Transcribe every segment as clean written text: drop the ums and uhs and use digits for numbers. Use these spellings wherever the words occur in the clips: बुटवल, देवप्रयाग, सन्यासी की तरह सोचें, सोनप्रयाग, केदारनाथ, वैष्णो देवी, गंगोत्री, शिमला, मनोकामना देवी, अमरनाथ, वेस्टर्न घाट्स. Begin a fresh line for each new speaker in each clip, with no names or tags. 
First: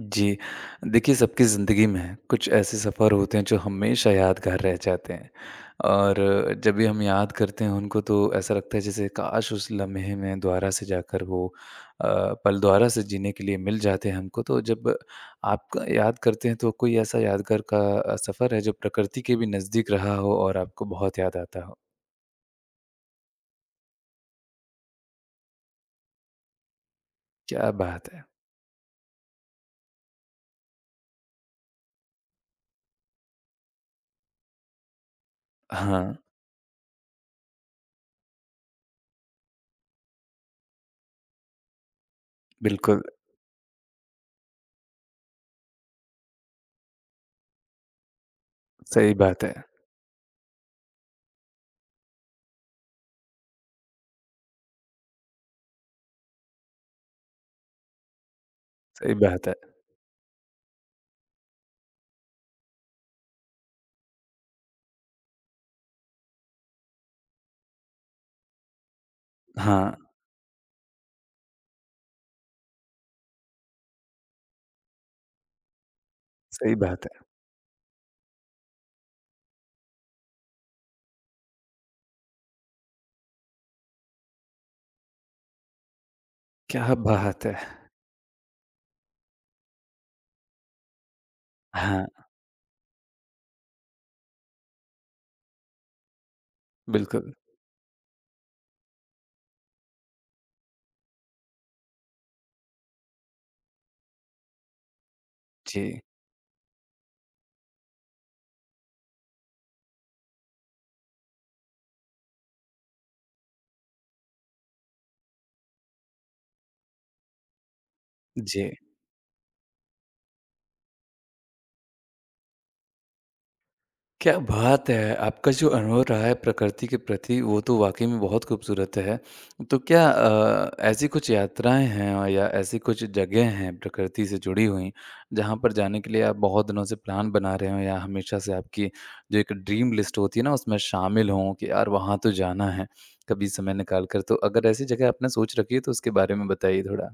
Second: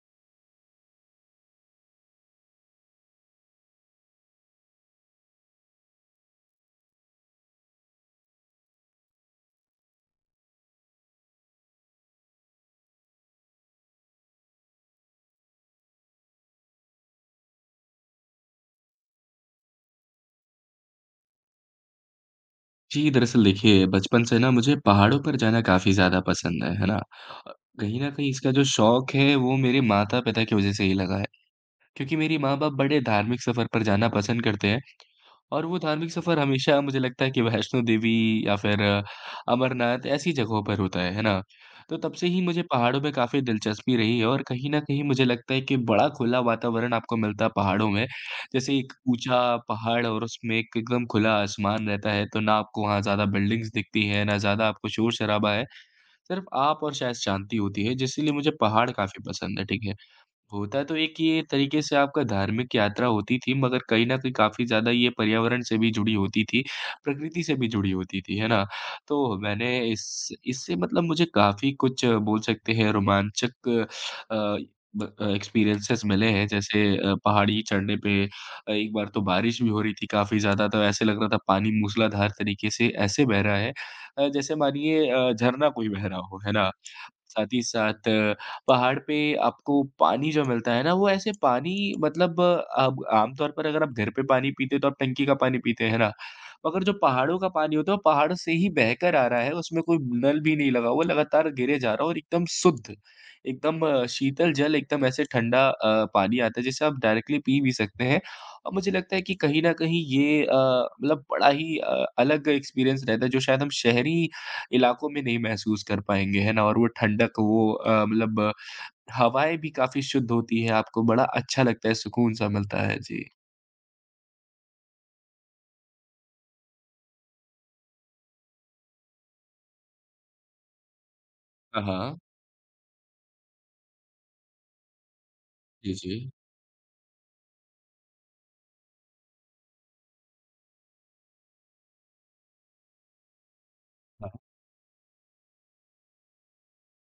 जी। देखिए, सबकी ज़िंदगी में कुछ ऐसे सफ़र होते हैं जो हमेशा यादगार रह जाते हैं और जब भी हम याद करते हैं उनको तो ऐसा लगता है जैसे काश उस लम्हे में दोबारा से जाकर वो अ, पल दोबारा से जीने के लिए मिल जाते हैं हमको। तो जब आप याद करते हैं तो कोई ऐसा यादगार का सफ़र है जो प्रकृति के भी नज़दीक रहा हो और आपको बहुत याद आता हो?
जी, दरअसल देखिए, बचपन से ना मुझे पहाड़ों पर जाना काफ़ी ज़्यादा पसंद है ना? अ,
क्या
कहीं
बात
न
है!
कहीं इसका जो शौक है, वो मेरे माता-पिता की वज़ह से ही लगा है। क्योंकि मेरी माँ-बाप बड़े धार्मिक सफ़र पर जाना पसंद करते हैं। और वो धार्मिक
हाँ,
सफ़र हमेशा मुझे लगता है कि वैष्णो देवी या फिर अमरनाथ ऐसी जगहों पर होता है ना? तो तब से ही मुझे पहाड़ों
बिल्कुल
में काफ़ी दिलचस्पी रही है और कहीं न कहीं मुझे लगता है कि बड़ा खुला वातावरण आपको मिलता है पहाड़ों में। जैसे एक
सही बात है,
ऊँचा पहाड़ और उसमें एक एकदम खुला आसमान रहता है, तो ना आपको वहाँ ज़्यादा बिल्डिंग्स दिखती हैं, ना ज़्यादा आपको शोर-शराबा है। सिर्फ़ आप और शायद शांति होती है, जिसलिए मुझे पहाड़
सही
काफ़ी
बात है।
पसंद है, ठीक है। होता तो एक ये तरीके से आपका धार्मिक यात्रा होती थी मगर कहीं न कहीं काफ़ी ज़्यादा ये पर्यावरण से भी जुड़ी होती थी, प्रकृति से भी जुड़ी होती थी, है ना? तो मैंने
हाँ,
इस इससे मतलब मुझे काफ़ी कुछ बोल सकते हैं रोमांचक अ, एक्सपीरियंसेस मिले हैं
सही
जैसे
बात है।
पहाड़ी चढ़ने पे एक बार तो बारिश भी हो रही थी काफ़ी ज़्यादा तो ऐसे लग रहा था पानी मूसलाधार तरीके से ऐसे बह रहा है जैसे मानिए झरना कोई बह रहा हो, है ना?
क्या बात
साथ ही
है!
साथ पहाड़ पे आपको पानी जो मिलता है ना, वो ऐसे पानी
हाँ।
मतलब अब आमतौर पर अगर आप घर पे पानी पीते हो तो आप टंकी का पानी पीते हैं, है ना? मगर जो
बिल्कुल।
पहाड़ों का पानी होता है, वो पहाड़ से ही बह कर आ रहा है, उसमें कोई नल भी नहीं लगा हुआ, लगातार गिरे जा रहा है और एकदम शुद्ध, एकदम शीतल जल, एकदम ऐसे ठंडा
जी,
पानी आता है, जिसे आप डायरेक्टली पी भी सकते हैं। और मुझे लगता है कि कहीं न कहीं ये मतलब बड़ा ही अलग एक्सपीरियंस रहता है, जो शायद हम शहरी इलाकों में नहीं महसूस कर पाएँगे, है ना? और वो ठंडक, वो मतलब
जी।
हवाएँ भी काफ़ी शुद्ध होती है, आपको बड़ा अच्छा लगता है, सुकून-सा मिलता है। जी।
क्या बात है! आपका जो अनुभव रहा है प्रकृति के प्रति वो तो वाक़ई में बहुत खूबसूरत है। तो क्या ऐसी कुछ
हाँ,
यात्राएँ हैं
हाँ।
और या ऐसी कुछ जगह हैं प्रकृति से जुड़ी हुई जहाँ पर
जी,
जाने के लिए
जी।
आप बहुत दिनों से प्लान बना रहे हो या हमेशा से आपकी जो एक ड्रीम लिस्ट होती है ना उसमें शामिल हों कि यार वहाँ तो जाना है कभी समय निकाल कर।
हाँ।
तो अगर ऐसी जगह आपने सोच रखी है तो उसके बारे में बताइए थोड़ा?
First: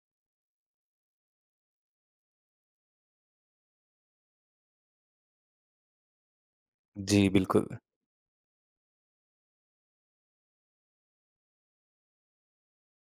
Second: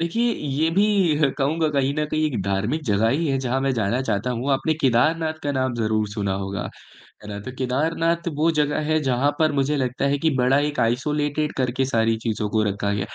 देखिए, ये भी कहूँगा कहीं न कहीं एक धार्मिक जगह ही है जहाँ मैं जाना चाहता हूँ। आपने केदारनाथ का नाम ज़रूर सुना होगा।
जी,
करा। तो
बिल्कुल।
केदारनाथ वो जगह है जहाँ पर मुझे लगता है कि बड़ा एक आइसोलेटेड करके सारी चीज़ों को रखा गया।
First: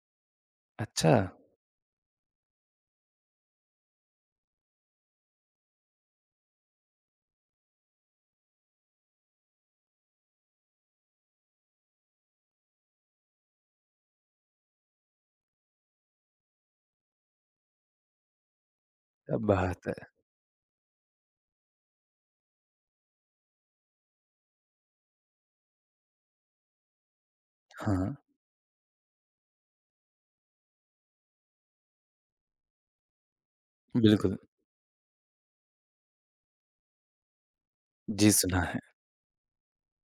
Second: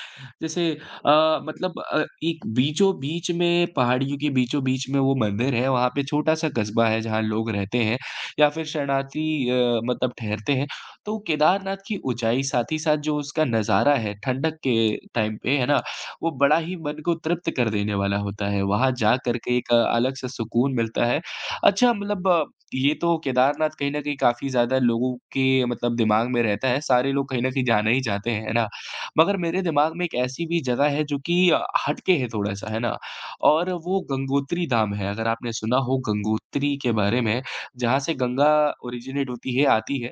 जैसे
अच्छा,
मतलब एक बीचों-बीच में पहाड़ियों के बीचों-बीच में वो मंदिर है, वहाँ पे छोटा-सा कस्बा है जहाँ लोग रहते हैं या फिर शरणार्थी मतलब ठहरते हैं। तो केदारनाथ की ऊँचाई साथ ही साथ जो उसका नज़ारा है ठंडक के टाइम पे, है ना? वो बड़ा ही मन को तृप्त कर देने वाला होता है। वहाँ जा
क्या
कर के एक
बात है!
अलग-सा सुकून मिलता है। अच्छा मतलब ये तो केदारनाथ कहीं न कहीं काफ़ी ज़्यादा लोगों के मतलब दिमाग में रहता है, सारे लोग कहीं न कहीं जाना ही
हाँ,
चाहते हैं, है ना? मगर मेरे दिमाग में एक ऐसी भी जगह है जो कि हट के है थोड़ा-सा, है ना? और वो
बिल्कुल।
गंगोत्री धाम है, अगर आपने सुना हो गंगोत्री के बारे में, जहाँ से
जी,
गंगा
सुना है।
ओरिजिनेट होती है, आती है।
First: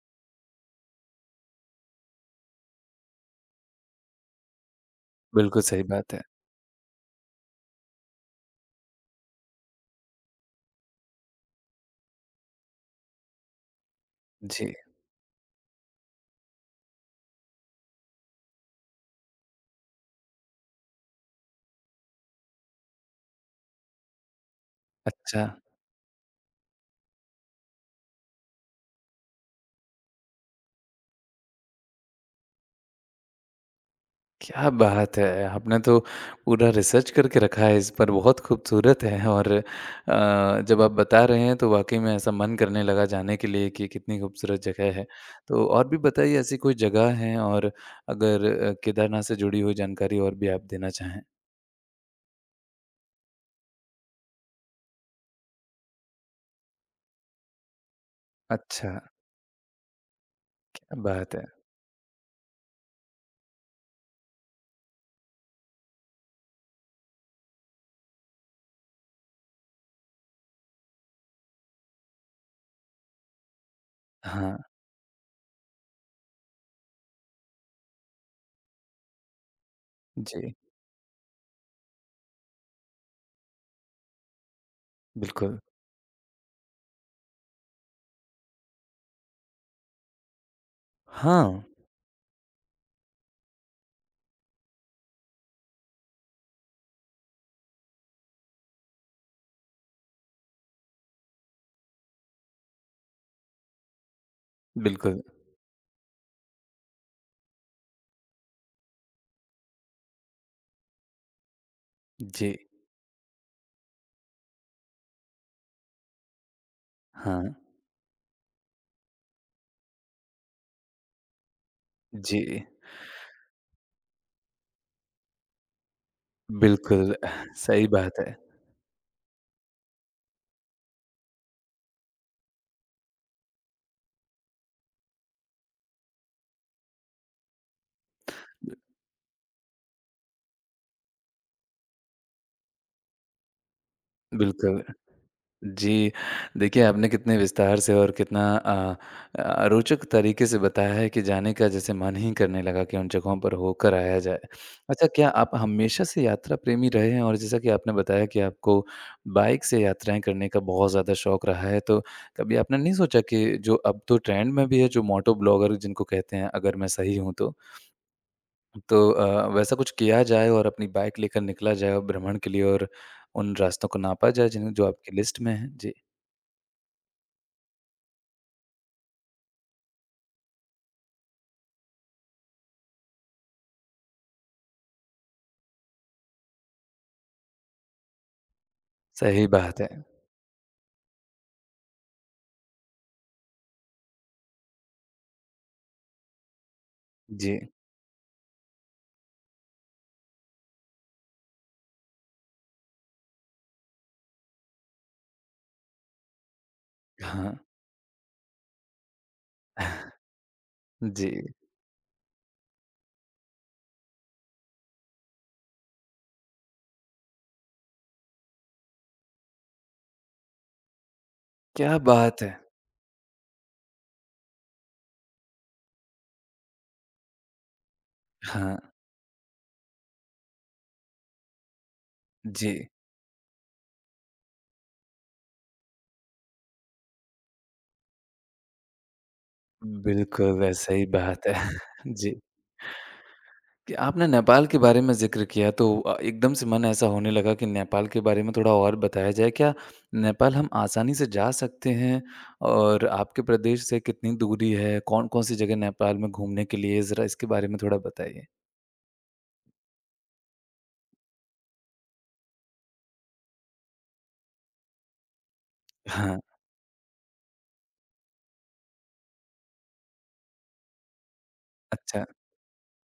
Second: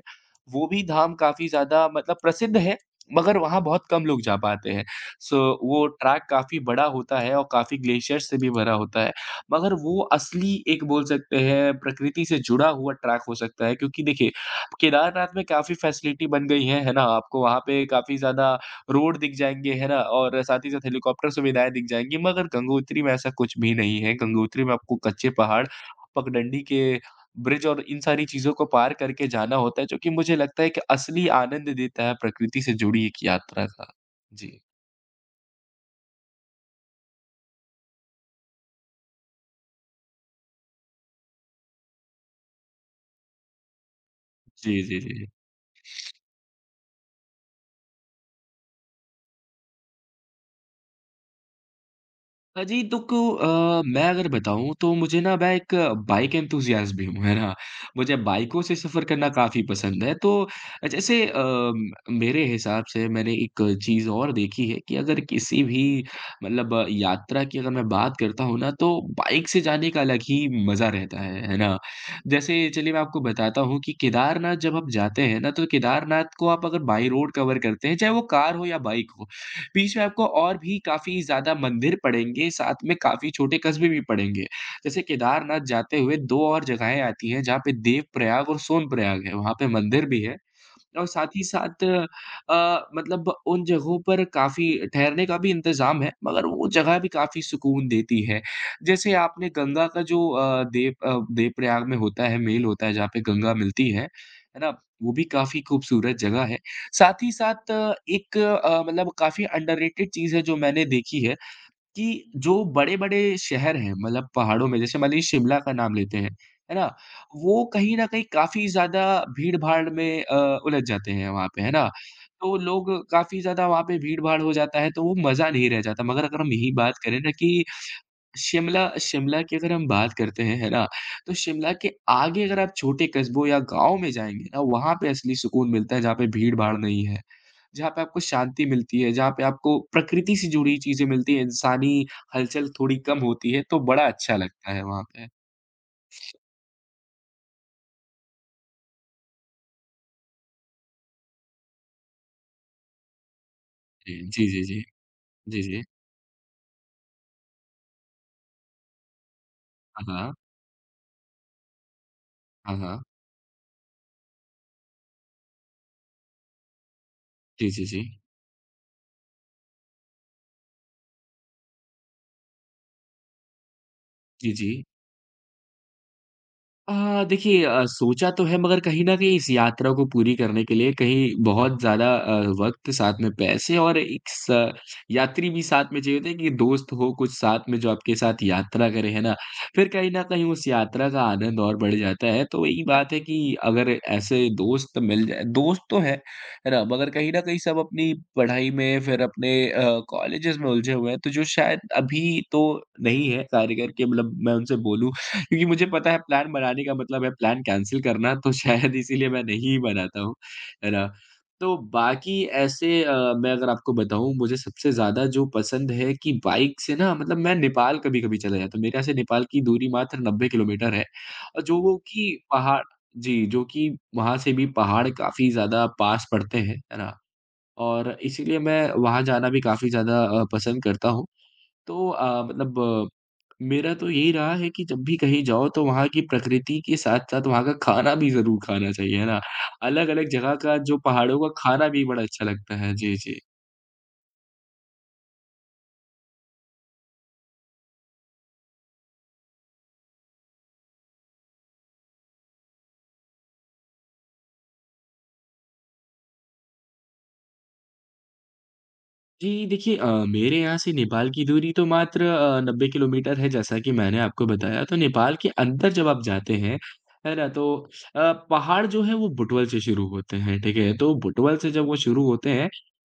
वो भी धाम काफ़ी ज़्यादा मतलब प्रसिद्ध है, मगर वहाँ बहुत कम लोग जा पाते हैं। सो
बिल्कुल सही
वो
बात है।
ट्रैक काफ़ी बड़ा होता है और काफ़ी ग्लेशियर से भी भरा होता है। मगर वो असली एक बोल सकते हैं प्रकृति से जुड़ा हुआ ट्रैक हो सकता है क्योंकि देखिए,
जी,
केदारनाथ में काफ़ी फैसिलिटी बन गई है ना? आपको वहाँ पे काफ़ी ज़्यादा रोड दिख जाएँगे, है ना? और साथ ही साथ हेलीकॉप्टर सुविधाएँ दिख जाएँगी मगर गंगोत्री में ऐसा कुछ भी नहीं है। गंगोत्री में आपको कच्चे
अच्छा,
पहाड़, पगडंडी के ब्रिज और इन सारी चीज़ों को पार करके जाना होता है, जो कि मुझे लगता है कि असली आनंद देता है प्रकृति से जुड़ी एक यात्रा का। जी।
क्या बात है! आपने तो पूरा रिसर्च करके रखा है इस पर, बहुत खूबसूरत है और जब आप बता रहे हैं तो वाक़ई में ऐसा मन करने लगा जाने के लिए कि कितनी खूबसूरत
जी,
जगह
जी,
है।
जी।
तो और भी बताइए ऐसी कोई जगह है और अगर केदारनाथ से जुड़ी हुई जानकारी और भी आप देना चाहें?
जी, तो मैं अगर बताऊँ तो मुझे ना मैं एक बाइक एंथुसियास्ट भी हूँ, है ना? मुझे बाइकों से
अच्छा, क्या
सफ़र करना काफ़ी पसंद है। तो जैसे
बात है।
मेरे हिसाब से मैंने एक चीज़ और देखी है कि अगर किसी भी मतलब यात्रा की अगर मैं बात करता हूँ ना, तो बाइक से जाने का अलग ही मज़ा रहता है ना? जैसे चलिए मैं आपको बताता हूँ कि केदारनाथ
हाँ,
जब हम जाते हैं ना, तो केदारनाथ को आप अगर बाई रोड कवर करते हैं, चाहे वो कार हो या बाइक हो, बीच में आपको
जी,
और भी काफ़ी ज़्यादा मंदिर पड़ेंगे, साथ में काफ़ी छोटे कस्बे भी पड़ेंगे। जैसे
बिल्कुल।
केदारनाथ जाते हुए 2 और जगहें आती हैं, जहाँ पे देवप्रयाग और सोनप्रयाग है, वहाँ पे मंदिर भी है। और साथ ही
हाँ,
साथ मतलब उन जगहों पर काफ़ी ठहरने का भी इंतज़ाम है, मगर वो जगह भी काफ़ी सुकून देती है। जैसे आपने गंगा का जो देव प्रयाग में होता है, मेल होता है जहाँ पे गंगा मिलती है ना? वो
बिल्कुल।
भी काफ़ी खूबसूरत जगह है। साथ ही साथ एक मतलब काफ़ी अंडररेटेड चीज़ है जो मैंने देखी है। कि
जी,
जो बड़े-बड़े शहर हैं, मतलब पहाड़ों में, जैसे मान लीजिए शिमला का नाम लेते हैं, है ना?
हाँ,
वो कहीं न कहीं काफ़ी ज़्यादा भीड़-भाड़ में उलझ जाते हैं वहाँ पे, है ना?
जी,
तो लोग काफ़ी ज़्यादा वहाँ पे भीड़-भाड़ हो जाता है, तो वो मज़ा नहीं रह जाता। मगर अगर हम यहीं बात
बिल्कुल,
करें ना कि
सही बात है।
शिमला शिमला की अगर हम बात करते हैं, है ना? तो शिमला के आगे अगर आप छोटे कस्बों या गाँव में जाएँगे ना, वहाँ पे असली सुकून मिलता है, जहाँ पे भीड़-भाड़ नहीं है। जहाँ पे आपको शांति मिलती है, जहाँ पे आपको प्रकृति से जुड़ी चीज़ें मिलती हैं, इंसानी हलचल थोड़ी कम होती है, तो बड़ा अच्छा लगता है
बिल्कुल।
वहाँ पे।
जी, देखिए आपने कितने विस्तार से और कितना रोचक तरीके से बताया है कि जाने का जैसे मन ही करने लगा कि उन जगहों पर होकर
जी,
आया जाए।
जी, जी, जी।
अच्छा क्या आप
जी, जी।
हमेशा से यात्रा प्रेमी रहे हैं और जैसा कि आपने बताया कि आपको बाइक से
हाँ,
यात्राएँ
हाँ।
करने का बहुत ज़्यादा शौक रहा है, तो कभी
हाँ,
आपने नहीं
हाँ।
सोचा कि जो अब तो ट्रेंड में भी है जो मोटो ब्लॉगर जिनको कहते हैं अगर मैं सही हूँ
जी, जी, जी।
तो वैसा कुछ किया जाए और अपनी बाइक लेकर निकला जाए और भ्रमण के लिए और उन रास्तों को नापा जाए
जी,
जिन
जी।
जो आपकी लिस्ट में है। जी,
देखिए सोचा तो है मगर कहीं न कहीं इस यात्रा को पूरी करने के लिए कहीं बहुत ज़्यादा वक़्त, साथ में पैसे और एक स यात्री भी साथ में चाहिए होते हैं कि दोस्त हो कुछ साथ में जो आपके साथ यात्रा करे, है ना?
सही बात
फिर
है।
कहीं न कहीं उस यात्रा का आनंद और बढ़ जाता है। तो वही बात है कि अगर ऐसे दोस्त मिल जाएँ दोस्त तो हैं, है ना? मगर कहीं न कहीं
जी,
सब अपनी पढ़ाई में फिर अपने कॉलेजेस में उलझे हुए हैं, तो जो शायद अभी तो नहीं है, कार्यकर के मतलब मैं उनसे बोलूँ क्योंकि मुझे पता है प्लान बनाने का मतलब है
हाँ।
प्लान कैंसल करना, तो शायद इसीलिए मैं नहीं बनाता हूँ, है ना?
जी,
तो बाकी ऐसे मैं अगर आपको बताऊँ मुझे सबसे ज़्यादा जो पसंद है कि बाइक से ना मतलब मैं नेपाल कभी-कभी चला जाता हूँ। मेरे यहाँ से नेपाल की दूरी मात्र 90 किलोमीटर है और जो वो
क्या
कि
बात है!
पहाड़ जी, जो कि वहाँ से भी पहाड़ काफ़ी ज़्यादा पास पड़ते हैं, है ना? और इसीलिए
हाँ,
मैं वहाँ जाना भी काफ़ी ज़्यादा पसंद करता हूँ। तो
जी,
मतलब मेरा तो यही रहा है कि जब भी कहीं जाओ तो वहाँ की प्रकृति के साथ-साथ वहाँ का खाना भी ज़रूर खाना चाहिए, है ना? अलग-अलग जगह
बिल्कुल
का
वैसा
जो
ही
पहाड़ों
बात
का
है।
खाना भी बड़ा
जी।
अच्छा लगता है। जी, जी।
कि आपने नेपाल के बारे में ज़िक्र किया तो एकदम से मन ऐसा होने लगा कि नेपाल के बारे में थोड़ा और बताया जाए। क्या नेपाल हम आसानी से जा सकते हैं? और आपके प्रदेश से कितनी दूरी है? कौन-कौन सी जगह नेपाल में घूमने के लिए है? ज़रा इसके बारे में थोड़ा बताइए।
जी, देखिए मेरे यहाँ से नेपाल की दूरी तो मात्र 90 किलोमीटर है जैसा कि मैंने आपको बताया। तो नेपाल के अंदर जब आप
हाँ,
जाते हैं, है ना? तो पहाड़ जो है वो बुटवल से शुरू होते हैं, ठीक है? तो बुटवल से जब वो
अच्छा,
शुरू होते हैं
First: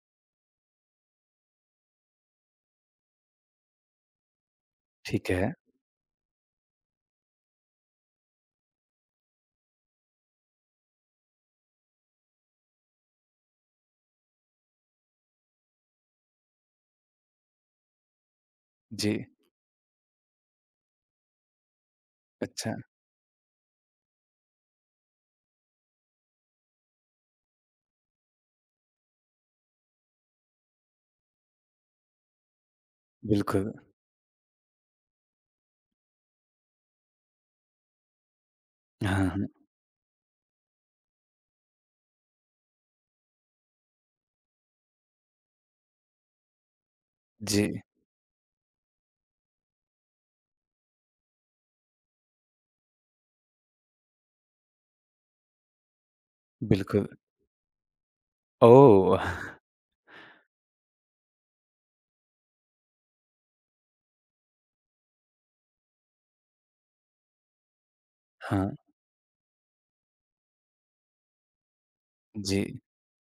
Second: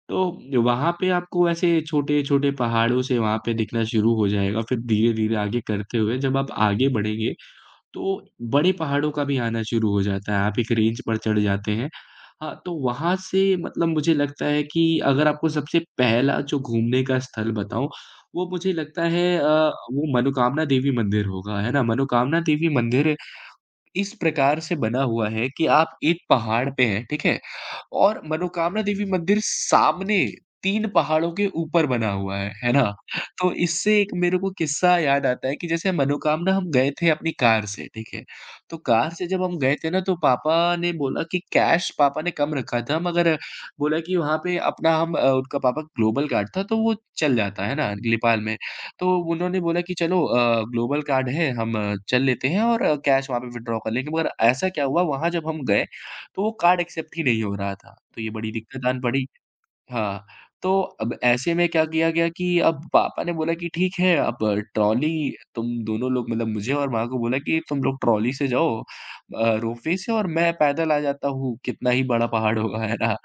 तो वहाँ पे आपको ऐसे छोटे-छोटे पहाड़ों से वहाँ पे दिखना शुरू हो जाएगा, फिर
ठीक
धीरे-धीरे
है।
आगे करते हुए जब आप आगे बढ़ेंगे, तो बड़े पहाड़ों का भी आना शुरू हो जाता है, आप एक रेंज पर चढ़ जाते हैं। हाँ, तो वहाँ से मतलब मुझे लगता है कि अगर आपको सबसे पहला जो घूमने का स्थल बताऊँ, वो मुझे लगता
जी,
है अ, वो मनोकामना देवी मंदिर होगा, है ना? मनोकामना देवी
अच्छा,
मंदिर इस प्रकार से बना हुआ है कि आप एक पहाड़ पे हैं, ठीक है? और मनोकामना देवी मंदिर सामने 3 पहाड़ों के ऊपर बना हुआ है ना? तो
बिल्कुल।
इससे एक मेरे को किस्सा याद आता है कि जैसे मनोकामना हम गए थे अपनी कार से, ठीक है? तो कार
हाँ,
से जब
हाँ,
हम गए थे ना तो पापा ने बोला कि कैश पापा ने कम रखा था। मगर बोला कि वहाँ पे अपना हम उनका पापा ग्लोबल कार्ड था, तो वो चल
जी,
जाता है ना नेपाल में। तो उन्होंने बोला कि चलो, ग्लोबल कार्ड है, हम चल लेते हैं और कैश वहाँ पे विथड्रॉ कर लेंगे। मगर ऐसा क्या हुआ, वहाँ जब हम गए तो वो कार्ड
बिल्कुल।
एक्सेप्ट ही नहीं हो रहा था। तो ये बड़ी दिक्कत आन
ओह!
पड़ी। हाँ, तो अब ऐसे में क्या किया गया कि अब पापा ने बोला कि ठीक है, अब ट्रॉली तुम दोनों लोग मतलब मुझे और माँ को बोला कि तुम लोग ट्रॉली से
हाँ,
जाओ, रोपवे से, और मैं पैदल आ जाता हूँ, कितना ही बड़ा
जी,
पहाड़ होगा, है ना?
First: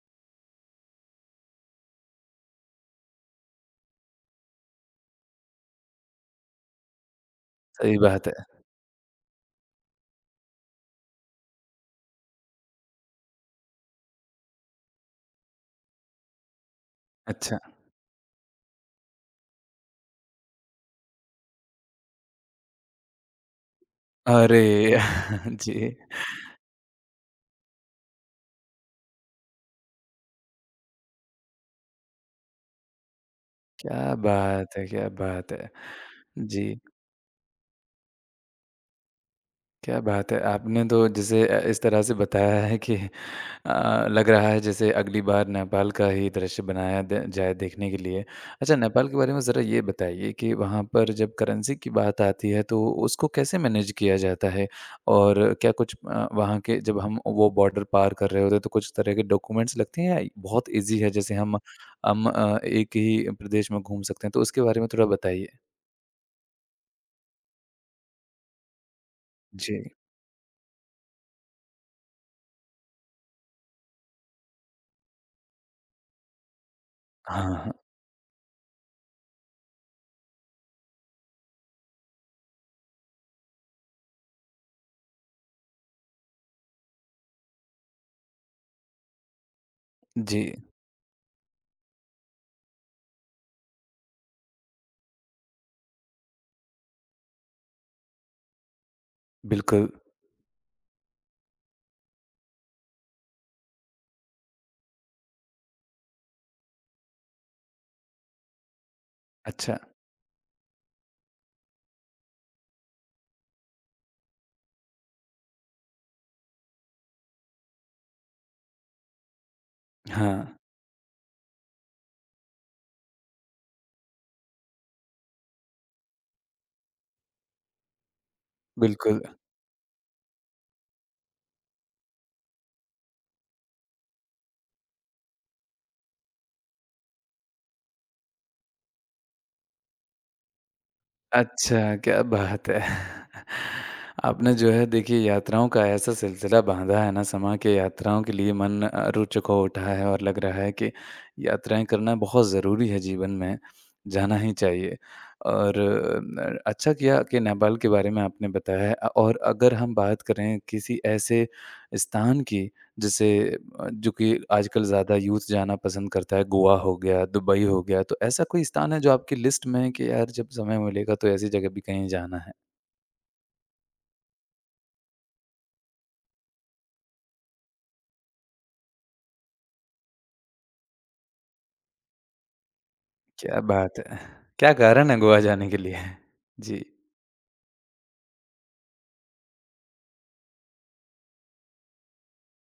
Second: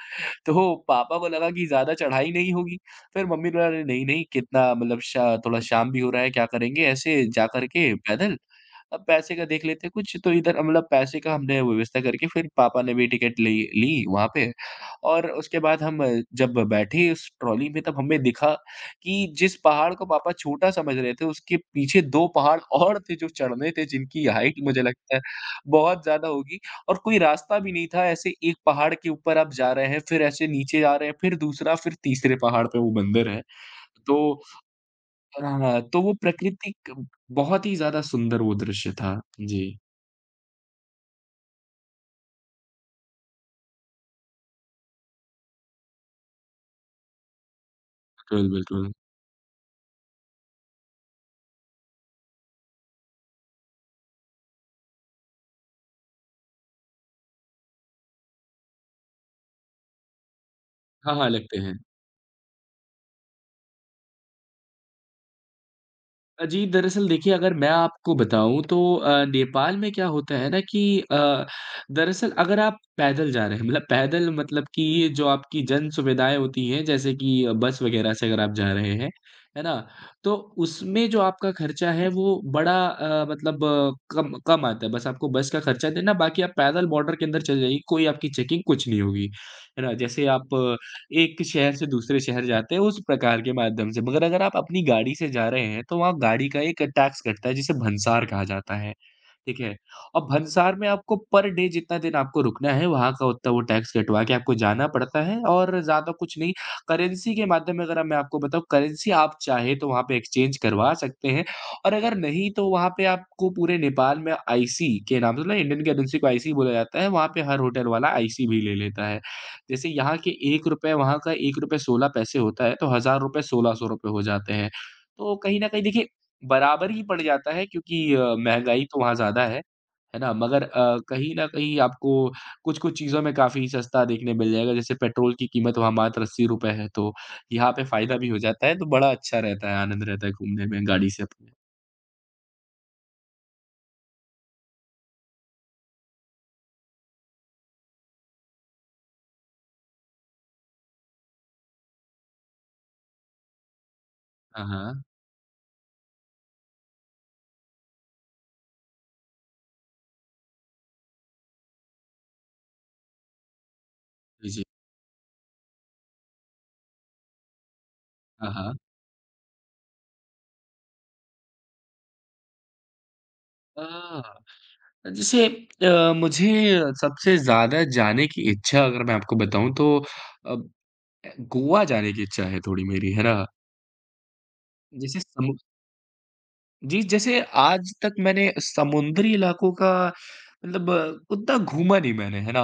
तो पापा को लगा कि ज़्यादा चढ़ाई नहीं होगी। फिर मम्मी ने बोला, अरे! नहीं-नहीं, कितना मतलब शा थोड़ा शाम भी हो रहा है, क्या करेंगे ऐसे जा कर के
सही बात है।
पैदल, अब पैसे का देख लेते हैं कुछ। तो इधर मतलब पैसे का हमने व्यवस्था करके फिर पापा ने भी टिकट ली ली वहाँ पे, और उसके बाद हम जब बैठे उस
अच्छा,
ट्रॉली में तब हमें दिखा कि जिस पहाड़ को पापा छोटा समझ रहे थे, उसके पीछे 2 पहाड़ और थे जो चढ़ने थे, जिनकी हाइट मुझे
अरे!
लगता है
जी,
बहुत ज़्यादा होगी। और कोई रास्ता भी नहीं था, ऐसे एक पहाड़ के ऊपर आप जा रहे हैं, फिर ऐसे नीचे आ रहे हैं, फिर दूसरा, फिर तीसरे पहाड़ पे वो मंदिर है।
क्या
तो
बात है, क्या बात है।
हाँ, तो वो
जी।
प्राकृतिक बहुत ही ज़्यादा सुंदर वो दृश्य था। जी,
क्या बात है! आपने तो जैसे इस तरह से बताया है कि लग रहा है जैसे अगली बार नेपाल का ही दृश्य बनाया द जाए देखने के लिए।
बिल्कुल,
अच्छा
बिल्कुल।
नेपाल के बारे में ज़रा ये बताइए कि वहाँ पर जब करेंसी की बात आती है तो उसको कैसे मैनेज किया जाता है? और क्या कुछ वहाँ के जब हम वो बॉर्डर पार कर रहे होते हैं तो कुछ तरह के डॉक्यूमेंट्स लगते हैं या बहुत ईज़ी है
हाँ, हाँ,
जैसे हम
लगते हैं।
हम एक ही प्रदेश में घूम सकते हैं? तो उसके बारे में थोड़ा बताइए।
जी, दरअसल देखिए, अगर मैं आपको बताऊँ तो
जी।
नेपाल में क्या होता है ना कि अ, दरअसल अगर आप पैदल जा रहे हैं, मतलब पैदल मतलब कि ये जो आपकी जन सुविधाएँ होती हैं जैसे कि
हाँ, हाँ।
बस वग़ैरह से, अगर आप जा रहे हैं, है ना? तो उसमें जो आपका खर्चा है वो बड़ा मतलब कम कम आता है, बस आपको बस का खर्चा देना, बाकी आप पैदल बॉर्डर के अंदर चले जाइए, कोई आपकी चेकिंग कुछ नहीं होगी, है ना? जैसे आप
जी,
एक शहर से दूसरे शहर जाते हैं, उस प्रकार के माध्यम से। मगर अगर आप अपनी गाड़ी से जा रहे हैं तो वहाँ गाड़ी का एक टैक्स कटता है, जिसे भंसार कहा जाता है। ठीक है।
बिल्कुल।
और भंसार में आपको पर डे जितना दिन आपको रुकना है, वहाँ का उतना वो टैक्स कटवा के आपको जाना पड़ता है, और ज़्यादा कुछ नहीं। करेंसी के माध्यम में अगर मैं आपको बताऊँ, करेंसी आप चाहे
अच्छा।
तो वहाँ पे एक्सचेंज करवा सकते हैं, और अगर नहीं तो वहाँ पे आपको पूरे नेपाल में आईसी के नाम से, मतलब इंडियन करेंसी को आईसी बोला जाता है, वहाँ पे हर होटल वाला आईसी भी ले लेता है। जैसे यहाँ के
हाँ।
₹1 वहाँ का ₹1.16 होता है, तो ₹1000 ₹1600 हो जाते हैं। तो कहीं न कहीं देखिए बराबर ही पड़ जाता है, क्योंकि महँगाई तो वहाँ
बिल्कुल।
ज़्यादा है ना? मगर कहीं न कहीं आपको कुछ-कुछ चीज़ों में काफ़ी सस्ता देखने मिल जाएगा, जैसे पेट्रोल की कीमत वहाँ मात्र ₹80 है, तो यहाँ पे फ़ायदा भी हो जाता है, तो बड़ा अच्छा रहता है, आनंद रहता है घूमने में गाड़ी से अपने।
अच्छा, क्या बात है! आपने जो है देखिए यात्राओं का ऐसा सिलसिला बाँधा है ना समा के यात्राओं के लिए मन रोचक हो उठा है और लग रहा है कि यात्राएँ करना बहुत ज़रूरी है जीवन में, जाना ही
हाँ,
चाहिए।
हाँ।
और न अच्छा किया कि नेपाल के बारे में आपने बताया है और अगर हम बात करें किसी ऐसे स्थान की जिसे जो कि
जी, जी।
आजकल ज़्यादा यूथ जाना पसंद करता है, गोवा हो गया, दुबई हो गया, तो ऐसा
हाँ,
कोई
हाँ।
स्थान है जो आपकी लिस्ट में है कि यार जब समय मिलेगा तो ऐसी जगह भी कहीं जाना है?
अ, जैसे मुझे सबसे ज़्यादा जाने की इच्छा, अगर मैं आपको बताऊँ तो अ, गोवा जाने की इच्छा है थोड़ी मेरी, है ना?
क्या बात है! क्या कारण है
जैसे
गोवा
सम
जाने के लिए? जी,
जी, जैसे आज तक मैंने समुद्री इलाकों का मतलब उतना घूमा नहीं मैंने, है ना?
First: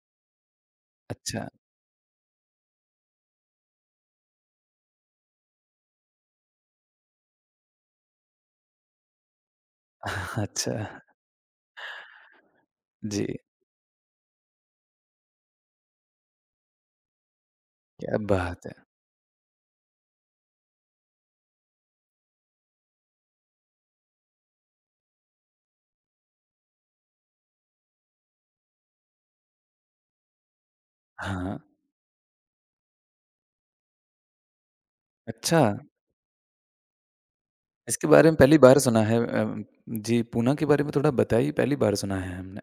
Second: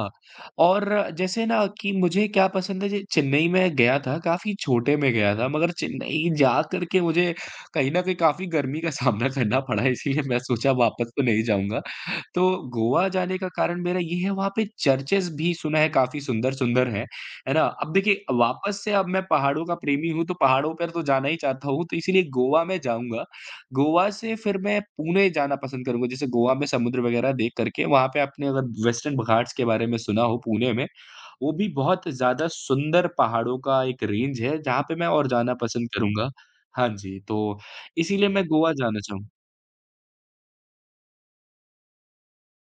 और जैसे
अच्छा।
ना कि मुझे क्या पसंद है, जे चेन्नई में गया था, काफ़ी छोटे में गया था, मगर चेन्नई जा कर के मुझे कहीं न कहीं काफ़ी गर्मी का सामना करना पड़ा, इसीलिए मैं सोचा
अच्छा,
वापस तो नहीं जाऊँगा। तो गोवा
जी,
जाने का कारण मेरा ये है, वहाँ पे चर्चेज़ भी सुना है काफ़ी सुंदर-सुंदर हैं, है ना? अब
क्या
देखिए
बात है!
वापस से अब मैं पहाड़ों का प्रेमी हूँ, तो पहाड़ों पर तो जाना ही चाहता हूँ, तो इसीलिए गोवा में जाऊँगा। गोवा से फिर मैं पुणे जाना पसंद करूँगा, जैसे गोवा में समुद्र वगैरह देख करके, वहाँ पे आपने अगर वेस्टर्न घाट्स के बारे में सुना हो पुणे में, वो
हाँ,
भी बहुत ज़्यादा सुंदर पहाड़ों का एक रेंज है, जहाँ पे मैं और जाना
अच्छा,
पसंद करूँगा। हाँ जी, तो
इसके बारे
इसीलिए
में
मैं
पहली
गोवा
बार
जाना
सुना है
चाहूँ,
जी, पूना के बारे में थोड़ा बताइए, पहली बार सुना है हमने।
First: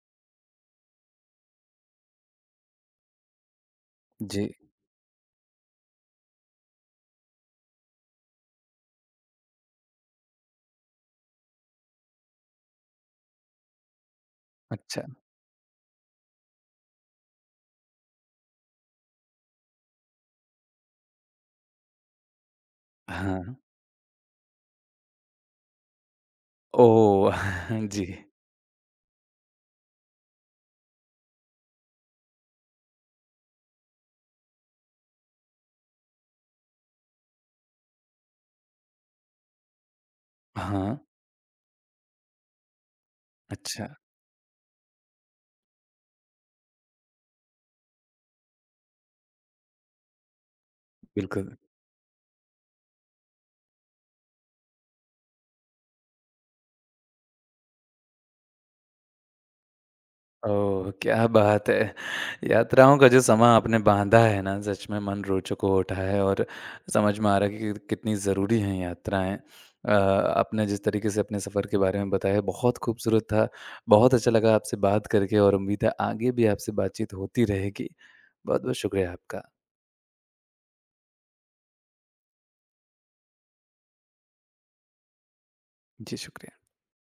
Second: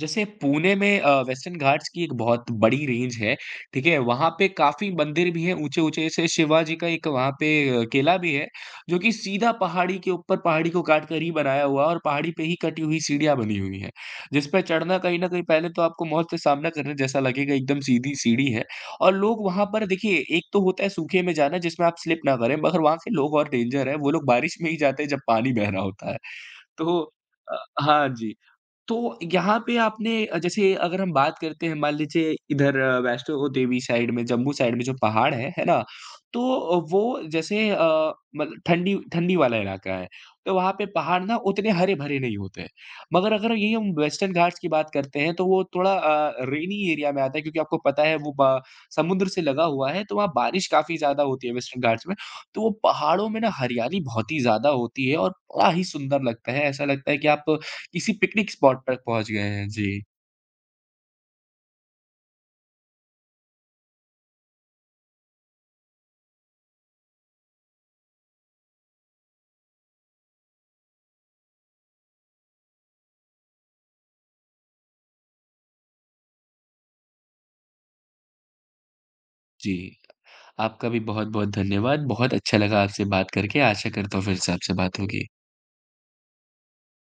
जैसे पुणे में वेस्टर्न घाट्स की एक बहुत बड़ी रेंज है, ठीक है? वहाँ
जी,
पे काफ़ी मंदिर भी हैं ऊँचे-ऊँचे, जैसे शिवाजी का एक वहाँ पे किला भी है, जो कि सीधा पहाड़ी के ऊपर पहाड़ी को काट कर ही बनाया हुआ है और पहाड़ी पे ही कटी हुई सीढ़ियाँ बनी हुई हैं, जिस पे चढ़ना
अच्छा,
कहीं न कहीं पहले तो आपको मौत से सामना करने जैसा लगेगा, एकदम सीधी सीढ़ी है। और लोग वहाँ पर देखिए, एक तो होता है सूखे में जाना जिसमें आप स्लिप ना करें, मगर वहाँ के लोग
हाँ,
और डेंजर हैं, वो लोग बारिश में ही जाते हैं जब पानी बह रहा होता है। तो
ओह!
अ,
जी,
हाँ जी। तो यहाँ पे आपने जैसे अगर हम बात करते हैं, मान लीजिए इधर वैष्णो देवी साइड में, जम्मू साइड में जो पहाड़ है ना? तो वो जैसे मतलब ठंडी ठंडी वाला इलाका है, तो वहाँ पे
हाँ,
पहाड़ ना उतने हरे-भरे नहीं होते हैं। मगर अगर यही
अच्छा,
हम वेस्टर्न घाट्स की बात करते हैं तो वो थोड़ा रेनी एरिया में आता है, क्योंकि आपको पता है वो ब समुद्र से लगा हुआ है, तो वहाँ बारिश काफ़ी ज़्यादा होती है
बिल्कुल।
वेस्टर्न घाट्स में। तो वो पहाड़ों में ना हरियाली बहुत ही ज़्यादा होती है, और बड़ा ही सुंदर लगता है, ऐसा लगता है कि आप किसी पिकनिक स्पॉट तक पहुँच गए हैं। जी,
ओह! क्या बात है। यात्राओं का जो समा आपने बाँधा है ना, सच में मन रोचक हो उठा है और समझ में आ रहा है कि कितनी ज़रूरी हैं यात्राएँ। आपने जिस तरीके से अपने सफ़र के बारे में बताया, बहुत खूबसूरत था। बहुत अच्छा लगा आपसे बात करके और उम्मीद है आगे भी आपसे बातचीत होती रहेगी। बहुत-बहुत शुक्रिया आपका।
जी। आपका भी बहुत-बहुत धन्यवाद। बहुत अच्छा लगा आपसे बात करके। आशा करता हूँ फिर से आपसे बात होगी।
जी, शुक्रिया।